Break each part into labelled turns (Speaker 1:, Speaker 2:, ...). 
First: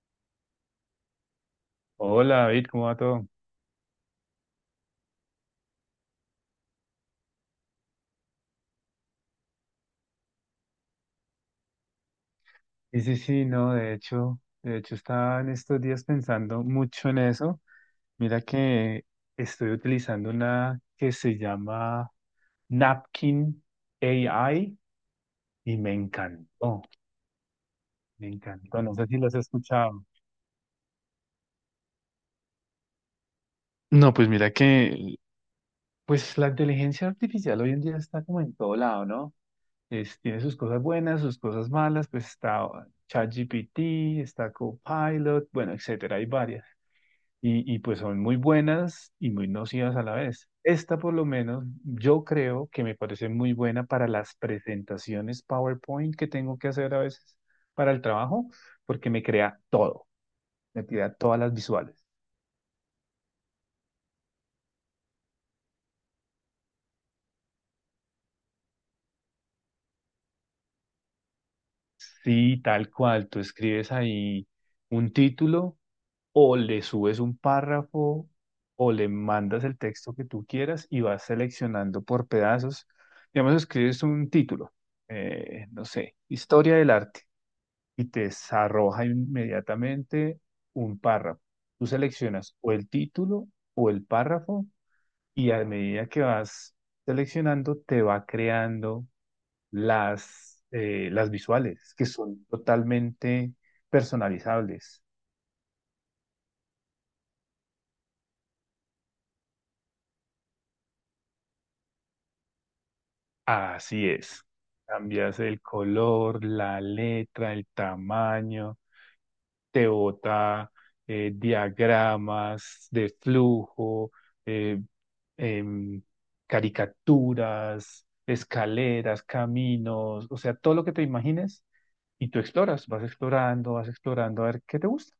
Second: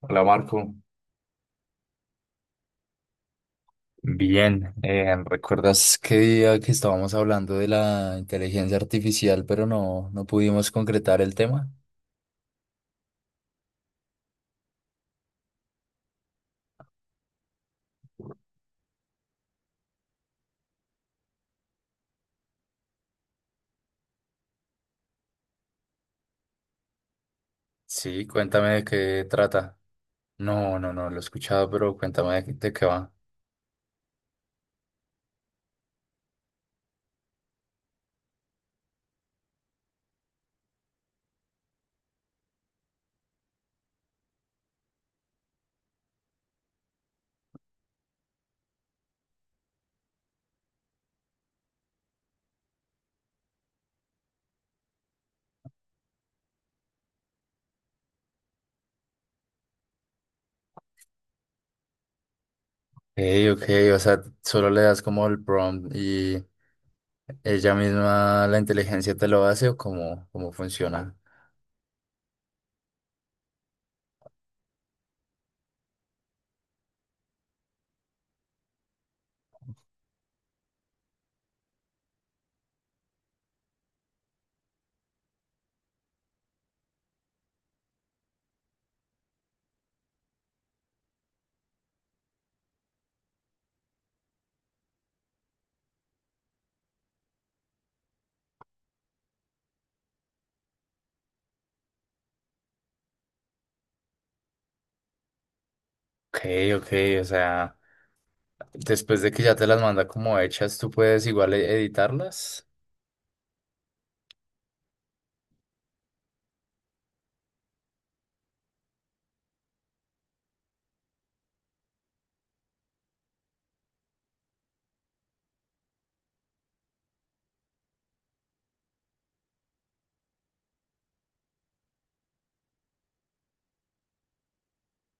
Speaker 1: Hola, Marco.
Speaker 2: Hola David, ¿cómo va todo?
Speaker 1: Bien. ¿Recuerdas qué día que estábamos hablando de la inteligencia artificial, pero no pudimos concretar el tema?
Speaker 2: Sí, sí, sí, no, de hecho estaba en estos días pensando mucho en eso. Mira que estoy utilizando una que se llama Napkin AI y me encantó,
Speaker 1: Sí,
Speaker 2: me
Speaker 1: cuéntame
Speaker 2: encantó.
Speaker 1: de
Speaker 2: No sé si
Speaker 1: qué
Speaker 2: las has
Speaker 1: trata.
Speaker 2: escuchado.
Speaker 1: No, lo he escuchado, pero cuéntame de qué va.
Speaker 2: No, pues mira que, pues la inteligencia artificial hoy en día está como en todo lado, ¿no? Tiene sus cosas buenas, sus cosas malas, pues está ChatGPT, está Copilot, bueno, etcétera, hay varias. Y pues son muy buenas y muy nocivas a la vez. Esta por lo menos yo creo que me parece muy buena para las presentaciones PowerPoint que tengo que hacer a veces para el trabajo, porque me crea todo, me crea todas las visuales.
Speaker 1: Ey, ok, o sea, solo le das como el prompt y ella misma, la inteligencia te lo hace o cómo funciona.
Speaker 2: Sí, tal cual, tú escribes ahí un título o le subes un párrafo o le mandas el texto que tú quieras y vas seleccionando por pedazos. Digamos, escribes un título, no sé, historia del arte y te arroja inmediatamente un párrafo. Tú seleccionas o el título o el párrafo y a medida que vas seleccionando te va creando las visuales que son totalmente personalizables.
Speaker 1: Ok, ok, o sea, después de que ya te las manda como hechas, ¿tú puedes igual editarlas?
Speaker 2: Así es. Cambias el color, la letra, el tamaño, te bota diagramas de flujo, eh, em, caricaturas, escaleras, caminos, o sea, todo lo que te imagines y tú exploras, vas explorando a ver qué te gusta.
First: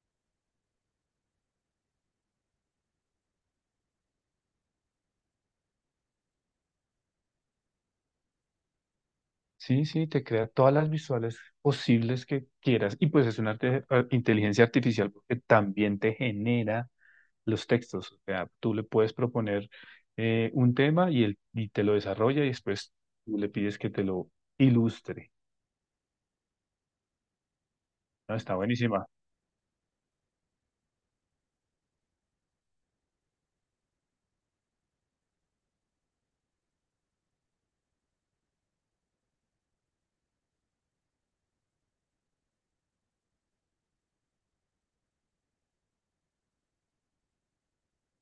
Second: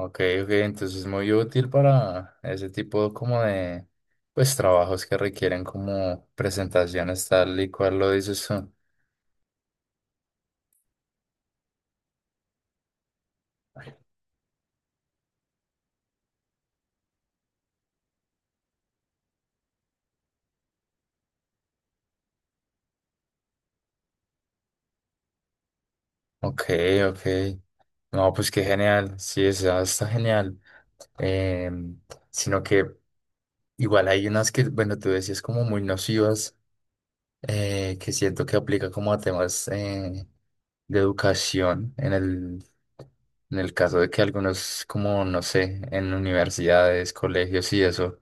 Speaker 1: Ok, ok, entonces es muy útil para ese tipo como de, pues, trabajos que requieren como presentaciones tal y cual lo dices tú.
Speaker 2: Sí, sí, te crea todas las visuales posibles que quieras. Y pues es una inteligencia artificial porque también te genera los textos. O sea, tú le puedes proponer un tema y, él, y te lo desarrolla y después tú le pides que te lo ilustre.
Speaker 1: Ok, ok. No,
Speaker 2: No,
Speaker 1: pues
Speaker 2: está
Speaker 1: qué
Speaker 2: buenísima.
Speaker 1: genial. Sí, o sea, está genial. Em, Sino que igual hay unas que, bueno, tú decías como muy nocivas. Que siento que aplica como a temas de educación en en el caso de que algunos, como no sé, en universidades, colegios y eso,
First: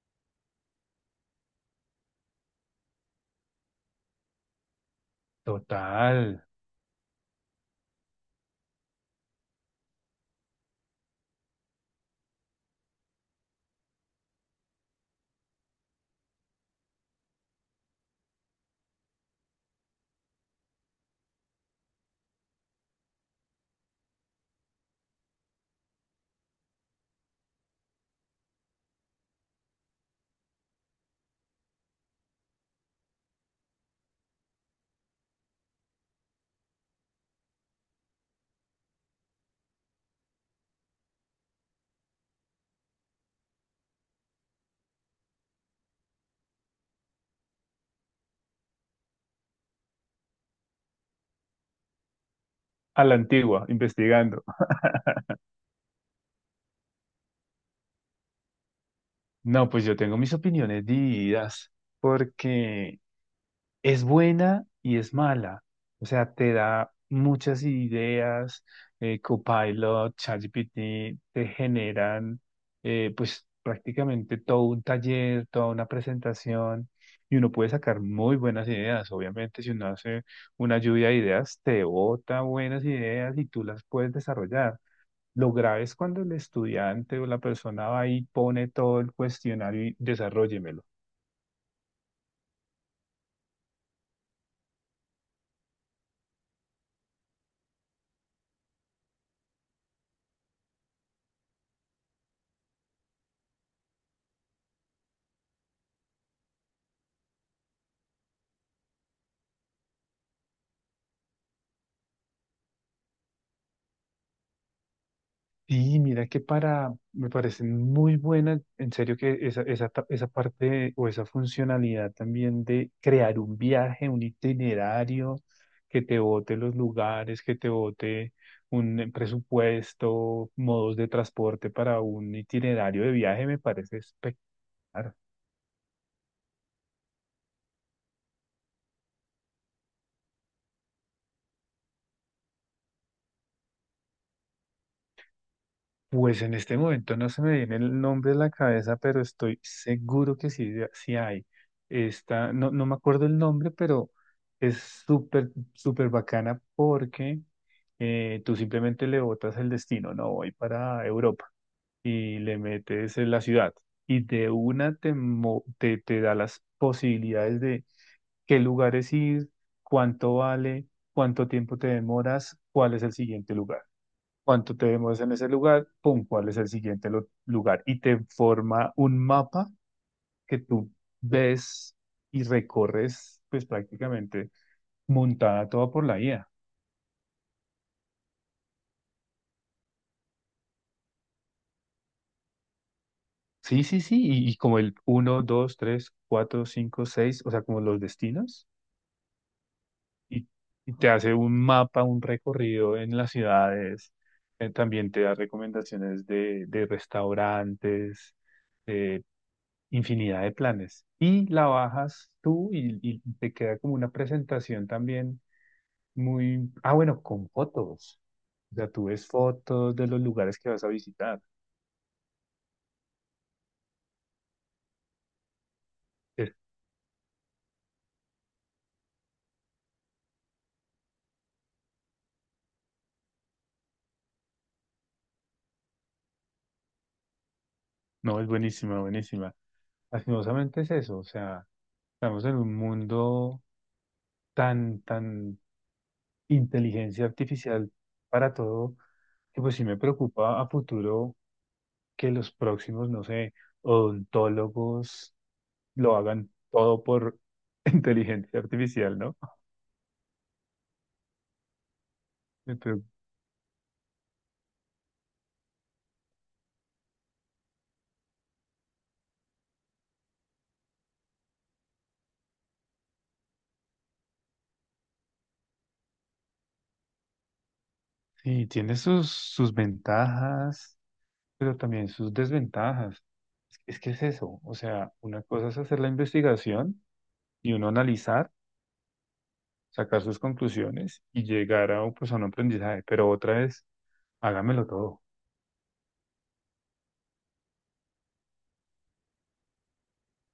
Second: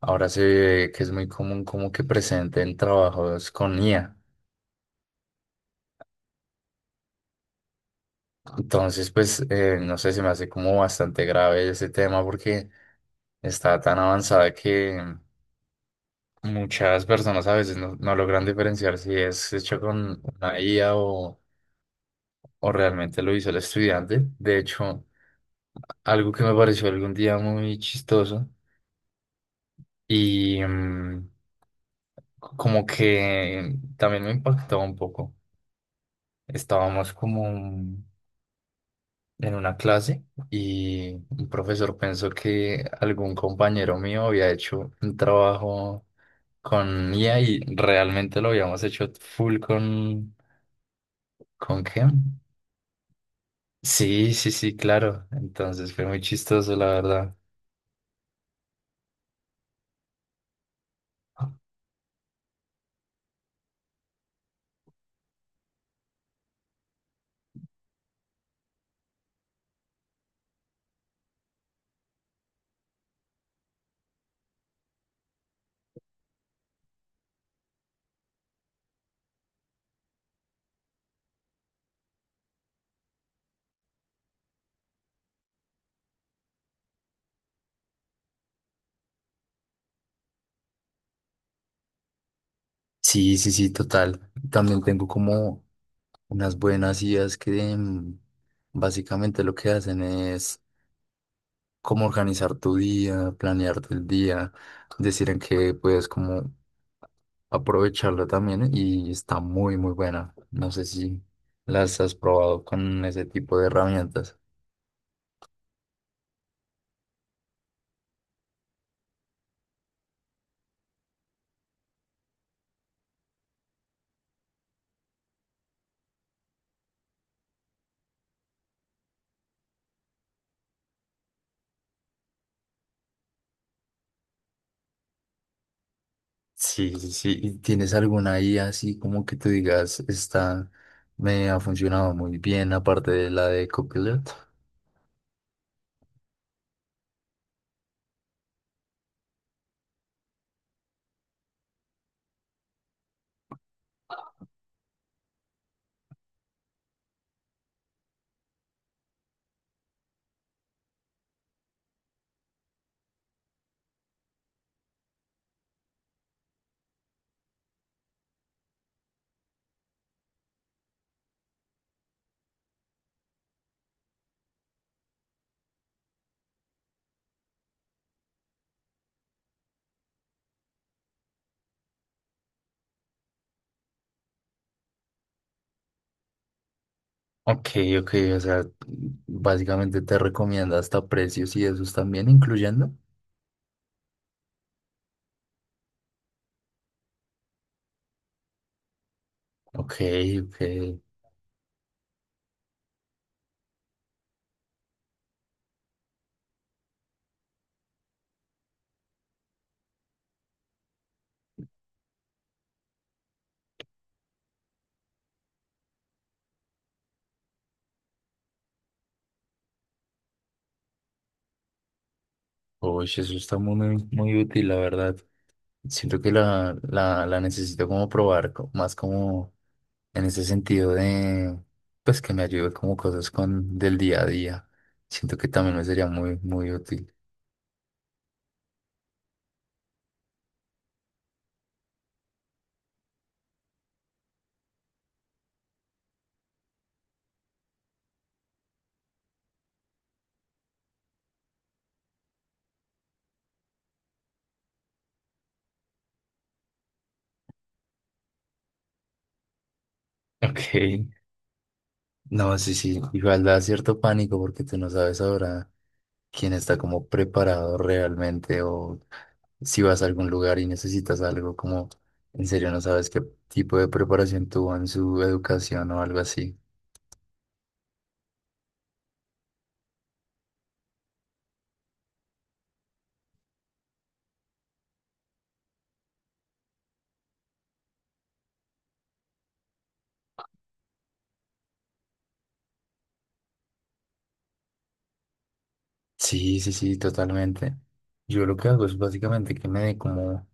Speaker 1: ahora se ve que es muy común como que presenten trabajos con IA.
Speaker 2: Total.
Speaker 1: Entonces, pues, no sé, se me hace como bastante grave ese tema porque está tan avanzada que muchas personas a veces no logran diferenciar si es hecho con una IA o realmente lo hizo el estudiante. De hecho, algo que me pareció algún día muy chistoso y como que también me impactó un poco. Estábamos como en una clase y un profesor pensó que algún compañero mío había hecho un trabajo con IA y realmente lo habíamos hecho full con... ¿Con qué?
Speaker 2: A la antigua,
Speaker 1: Sí,
Speaker 2: investigando.
Speaker 1: sí, sí, claro. Entonces fue muy chistoso, la verdad.
Speaker 2: No, pues yo tengo mis opiniones divididas porque es buena y es mala. O sea, te da muchas ideas, Copilot, ChatGPT, te generan pues prácticamente todo un taller, toda una presentación y uno puede sacar muy buenas ideas. Obviamente, si uno hace una lluvia de ideas, te bota buenas ideas y tú las puedes desarrollar. Lo grave es cuando el estudiante o la persona va y pone todo el cuestionario y desarrollémelo.
Speaker 1: Sí, sí, sí, total. También tengo como unas buenas ideas que básicamente lo que hacen es como organizar tu día, planear el día, decir en qué puedes como aprovecharlo también y está muy, muy buena. No sé si las has probado con ese tipo de herramientas.
Speaker 2: Sí, mira que para, me parece muy buena, en serio que esa, esa parte o esa funcionalidad también de crear un viaje, un itinerario, que te bote los lugares, que te bote un presupuesto, modos de transporte para un itinerario de viaje, me parece espectacular.
Speaker 1: Sí, sí, sí. ¿Y tienes alguna IA así como que tú digas, esta me ha funcionado muy bien aparte de la de Copilot?
Speaker 2: Pues en este momento no se me viene el nombre a la cabeza, pero estoy seguro que sí, sí hay. Esta, no, no me acuerdo el nombre, pero es súper, súper bacana porque tú simplemente le botas el destino, no voy para Europa, y le metes en la ciudad. Y de una te da las posibilidades de qué lugares ir, cuánto vale, cuánto tiempo te demoras, cuál es el siguiente lugar, cuánto te demoras en ese lugar, pum, cuál es el siguiente lugar. Y te forma un mapa que tú ves y recorres, pues prácticamente montada toda por la IA.
Speaker 1: Ok, ok, o sea, básicamente te recomienda hasta precios y esos también incluyendo.
Speaker 2: Sí, sí, sí, y como el uno, 2, 3, 4, 5, 6, o sea, como los destinos,
Speaker 1: Ok,
Speaker 2: y,
Speaker 1: ok.
Speaker 2: y te hace un mapa, un recorrido en las ciudades. También te da recomendaciones de restaurantes, eh, infinidad de planes. Y la bajas tú y te queda como una presentación también muy, ah, bueno, con fotos. O sea, tú ves fotos de los lugares que vas a visitar.
Speaker 1: Uy, eso está muy, muy útil, la verdad. Siento que
Speaker 2: Es-
Speaker 1: la necesito como probar, más como en ese sentido de, pues que me ayude como cosas con del día a día. Siento que también me sería muy, muy útil.
Speaker 2: no, es buenísima, buenísima. Lastimosamente es eso, o sea, estamos en un mundo tan, tan inteligencia artificial para todo, que pues sí me preocupa a futuro que los próximos, no sé, odontólogos lo hagan todo por inteligencia artificial, ¿no?
Speaker 1: Ok. No, sí, sí,
Speaker 2: Pero
Speaker 1: igual da cierto pánico porque tú no sabes ahora. Quién está como preparado realmente o si vas a algún lugar y necesitas algo, como en serio no sabes qué tipo de preparación tuvo en su educación o algo así.
Speaker 2: sí, tiene sus, sus ventajas, pero también sus desventajas. Es que es eso, o sea, una cosa es hacer la investigación y uno analizar, sacar sus conclusiones y llegar a, pues, a un aprendizaje, pero otra es, hágamelo todo,
Speaker 1: Sí, sí, sí, totalmente. Yo lo que hago es básicamente que me dé como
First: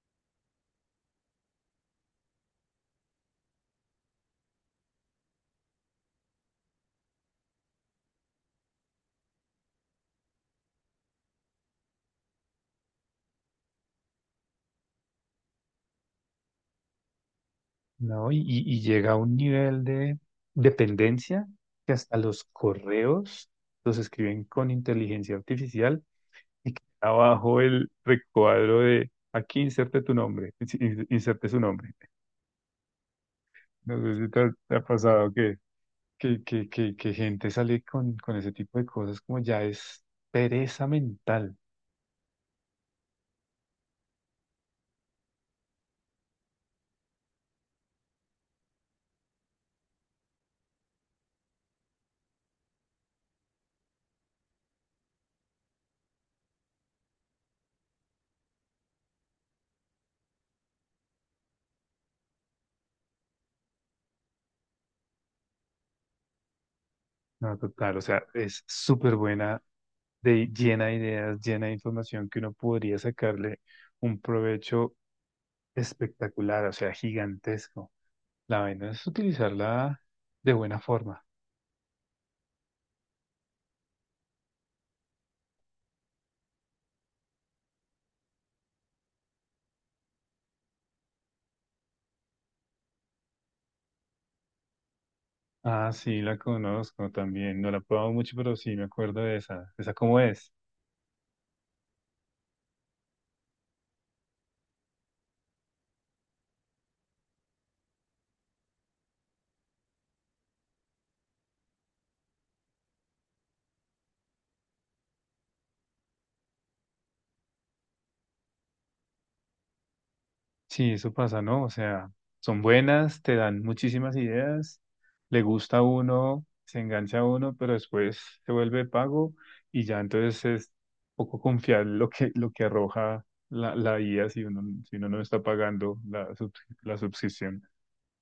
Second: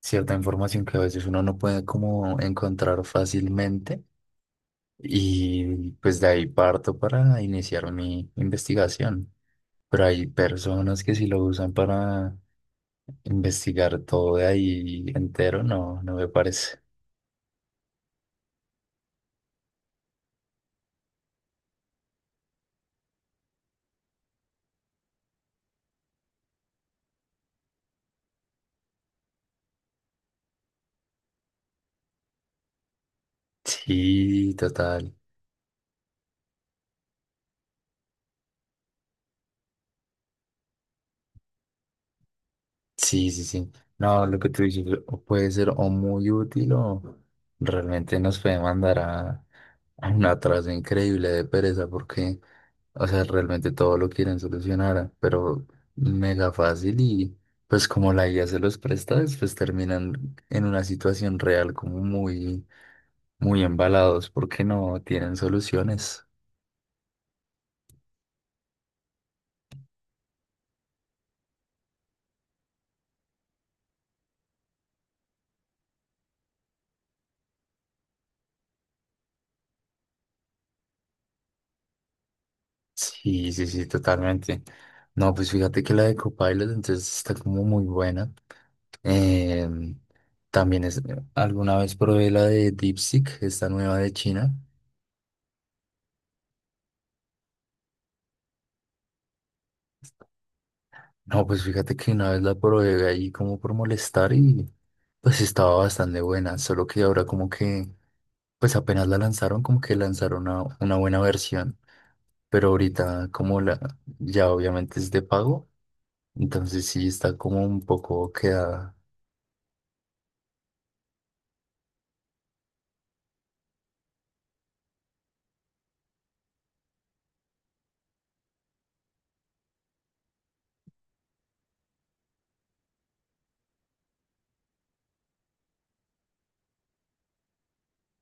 Speaker 1: cierta información que a veces uno no puede como encontrar fácilmente y pues de ahí parto para iniciar mi investigación. Pero hay personas que sí lo usan para investigar todo de ahí entero, no me parece.
Speaker 2: ¿no? Y llega a un nivel de dependencia que hasta los correos los escriben con inteligencia artificial y que abajo el recuadro de aquí inserte tu nombre, inserte su nombre. No sé si te,
Speaker 1: Sí,
Speaker 2: te ha
Speaker 1: total.
Speaker 2: pasado que, que gente sale con ese tipo de cosas como ya es pereza mental.
Speaker 1: Sí, sí, sí. No, lo que tú dices o puede ser o muy útil o realmente nos puede mandar a un atraso increíble de pereza porque, o sea, realmente todo lo quieren solucionar, pero mega fácil y pues como la IA se los presta, pues terminan en una situación real como muy, muy embalados porque no tienen soluciones.
Speaker 2: No, total, o sea, es súper buena, de, llena de ideas, llena de información que uno podría sacarle un provecho espectacular, o sea, gigantesco. La vaina es utilizarla de buena forma.
Speaker 1: Sí, sí, sí, totalmente. No, pues fíjate que la de Copilot entonces está como muy buena. Em, También es, alguna vez probé la de DeepSeek, esta nueva de China.
Speaker 2: Ah, sí, la conozco también, no la he probado mucho, pero sí me acuerdo de esa. ¿Esa cómo es?
Speaker 1: No, pues fíjate que una vez la probé ahí como por molestar y pues estaba bastante buena, solo que ahora como que, pues apenas la lanzaron, como que lanzaron una buena versión, pero ahorita como la, ya obviamente es de pago, entonces sí está como un poco quedada.
Speaker 2: Sí, eso pasa, ¿no? O sea, son buenas, te dan muchísimas ideas, le gusta a uno, se engancha a uno, pero después se vuelve pago y ya entonces es poco confiar lo que arroja la, la IA si uno, si uno no está pagando la, la suscripción.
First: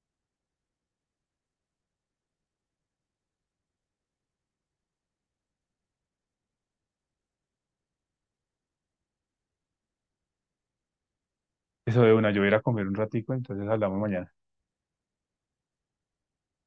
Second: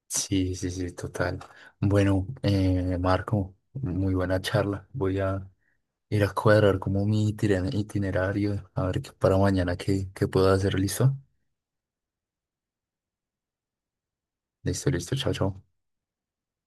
Speaker 1: Sí, sí, sí, total. Bueno, Marco, muy buena charla. Voy a ir a cuadrar como mi itinerario, a ver qué para mañana qué puedo hacer. ¿Listo?
Speaker 2: Eso de una, yo voy a ir a comer un ratico, entonces hablamos mañana.
Speaker 1: Listo, listo. Chao, chao.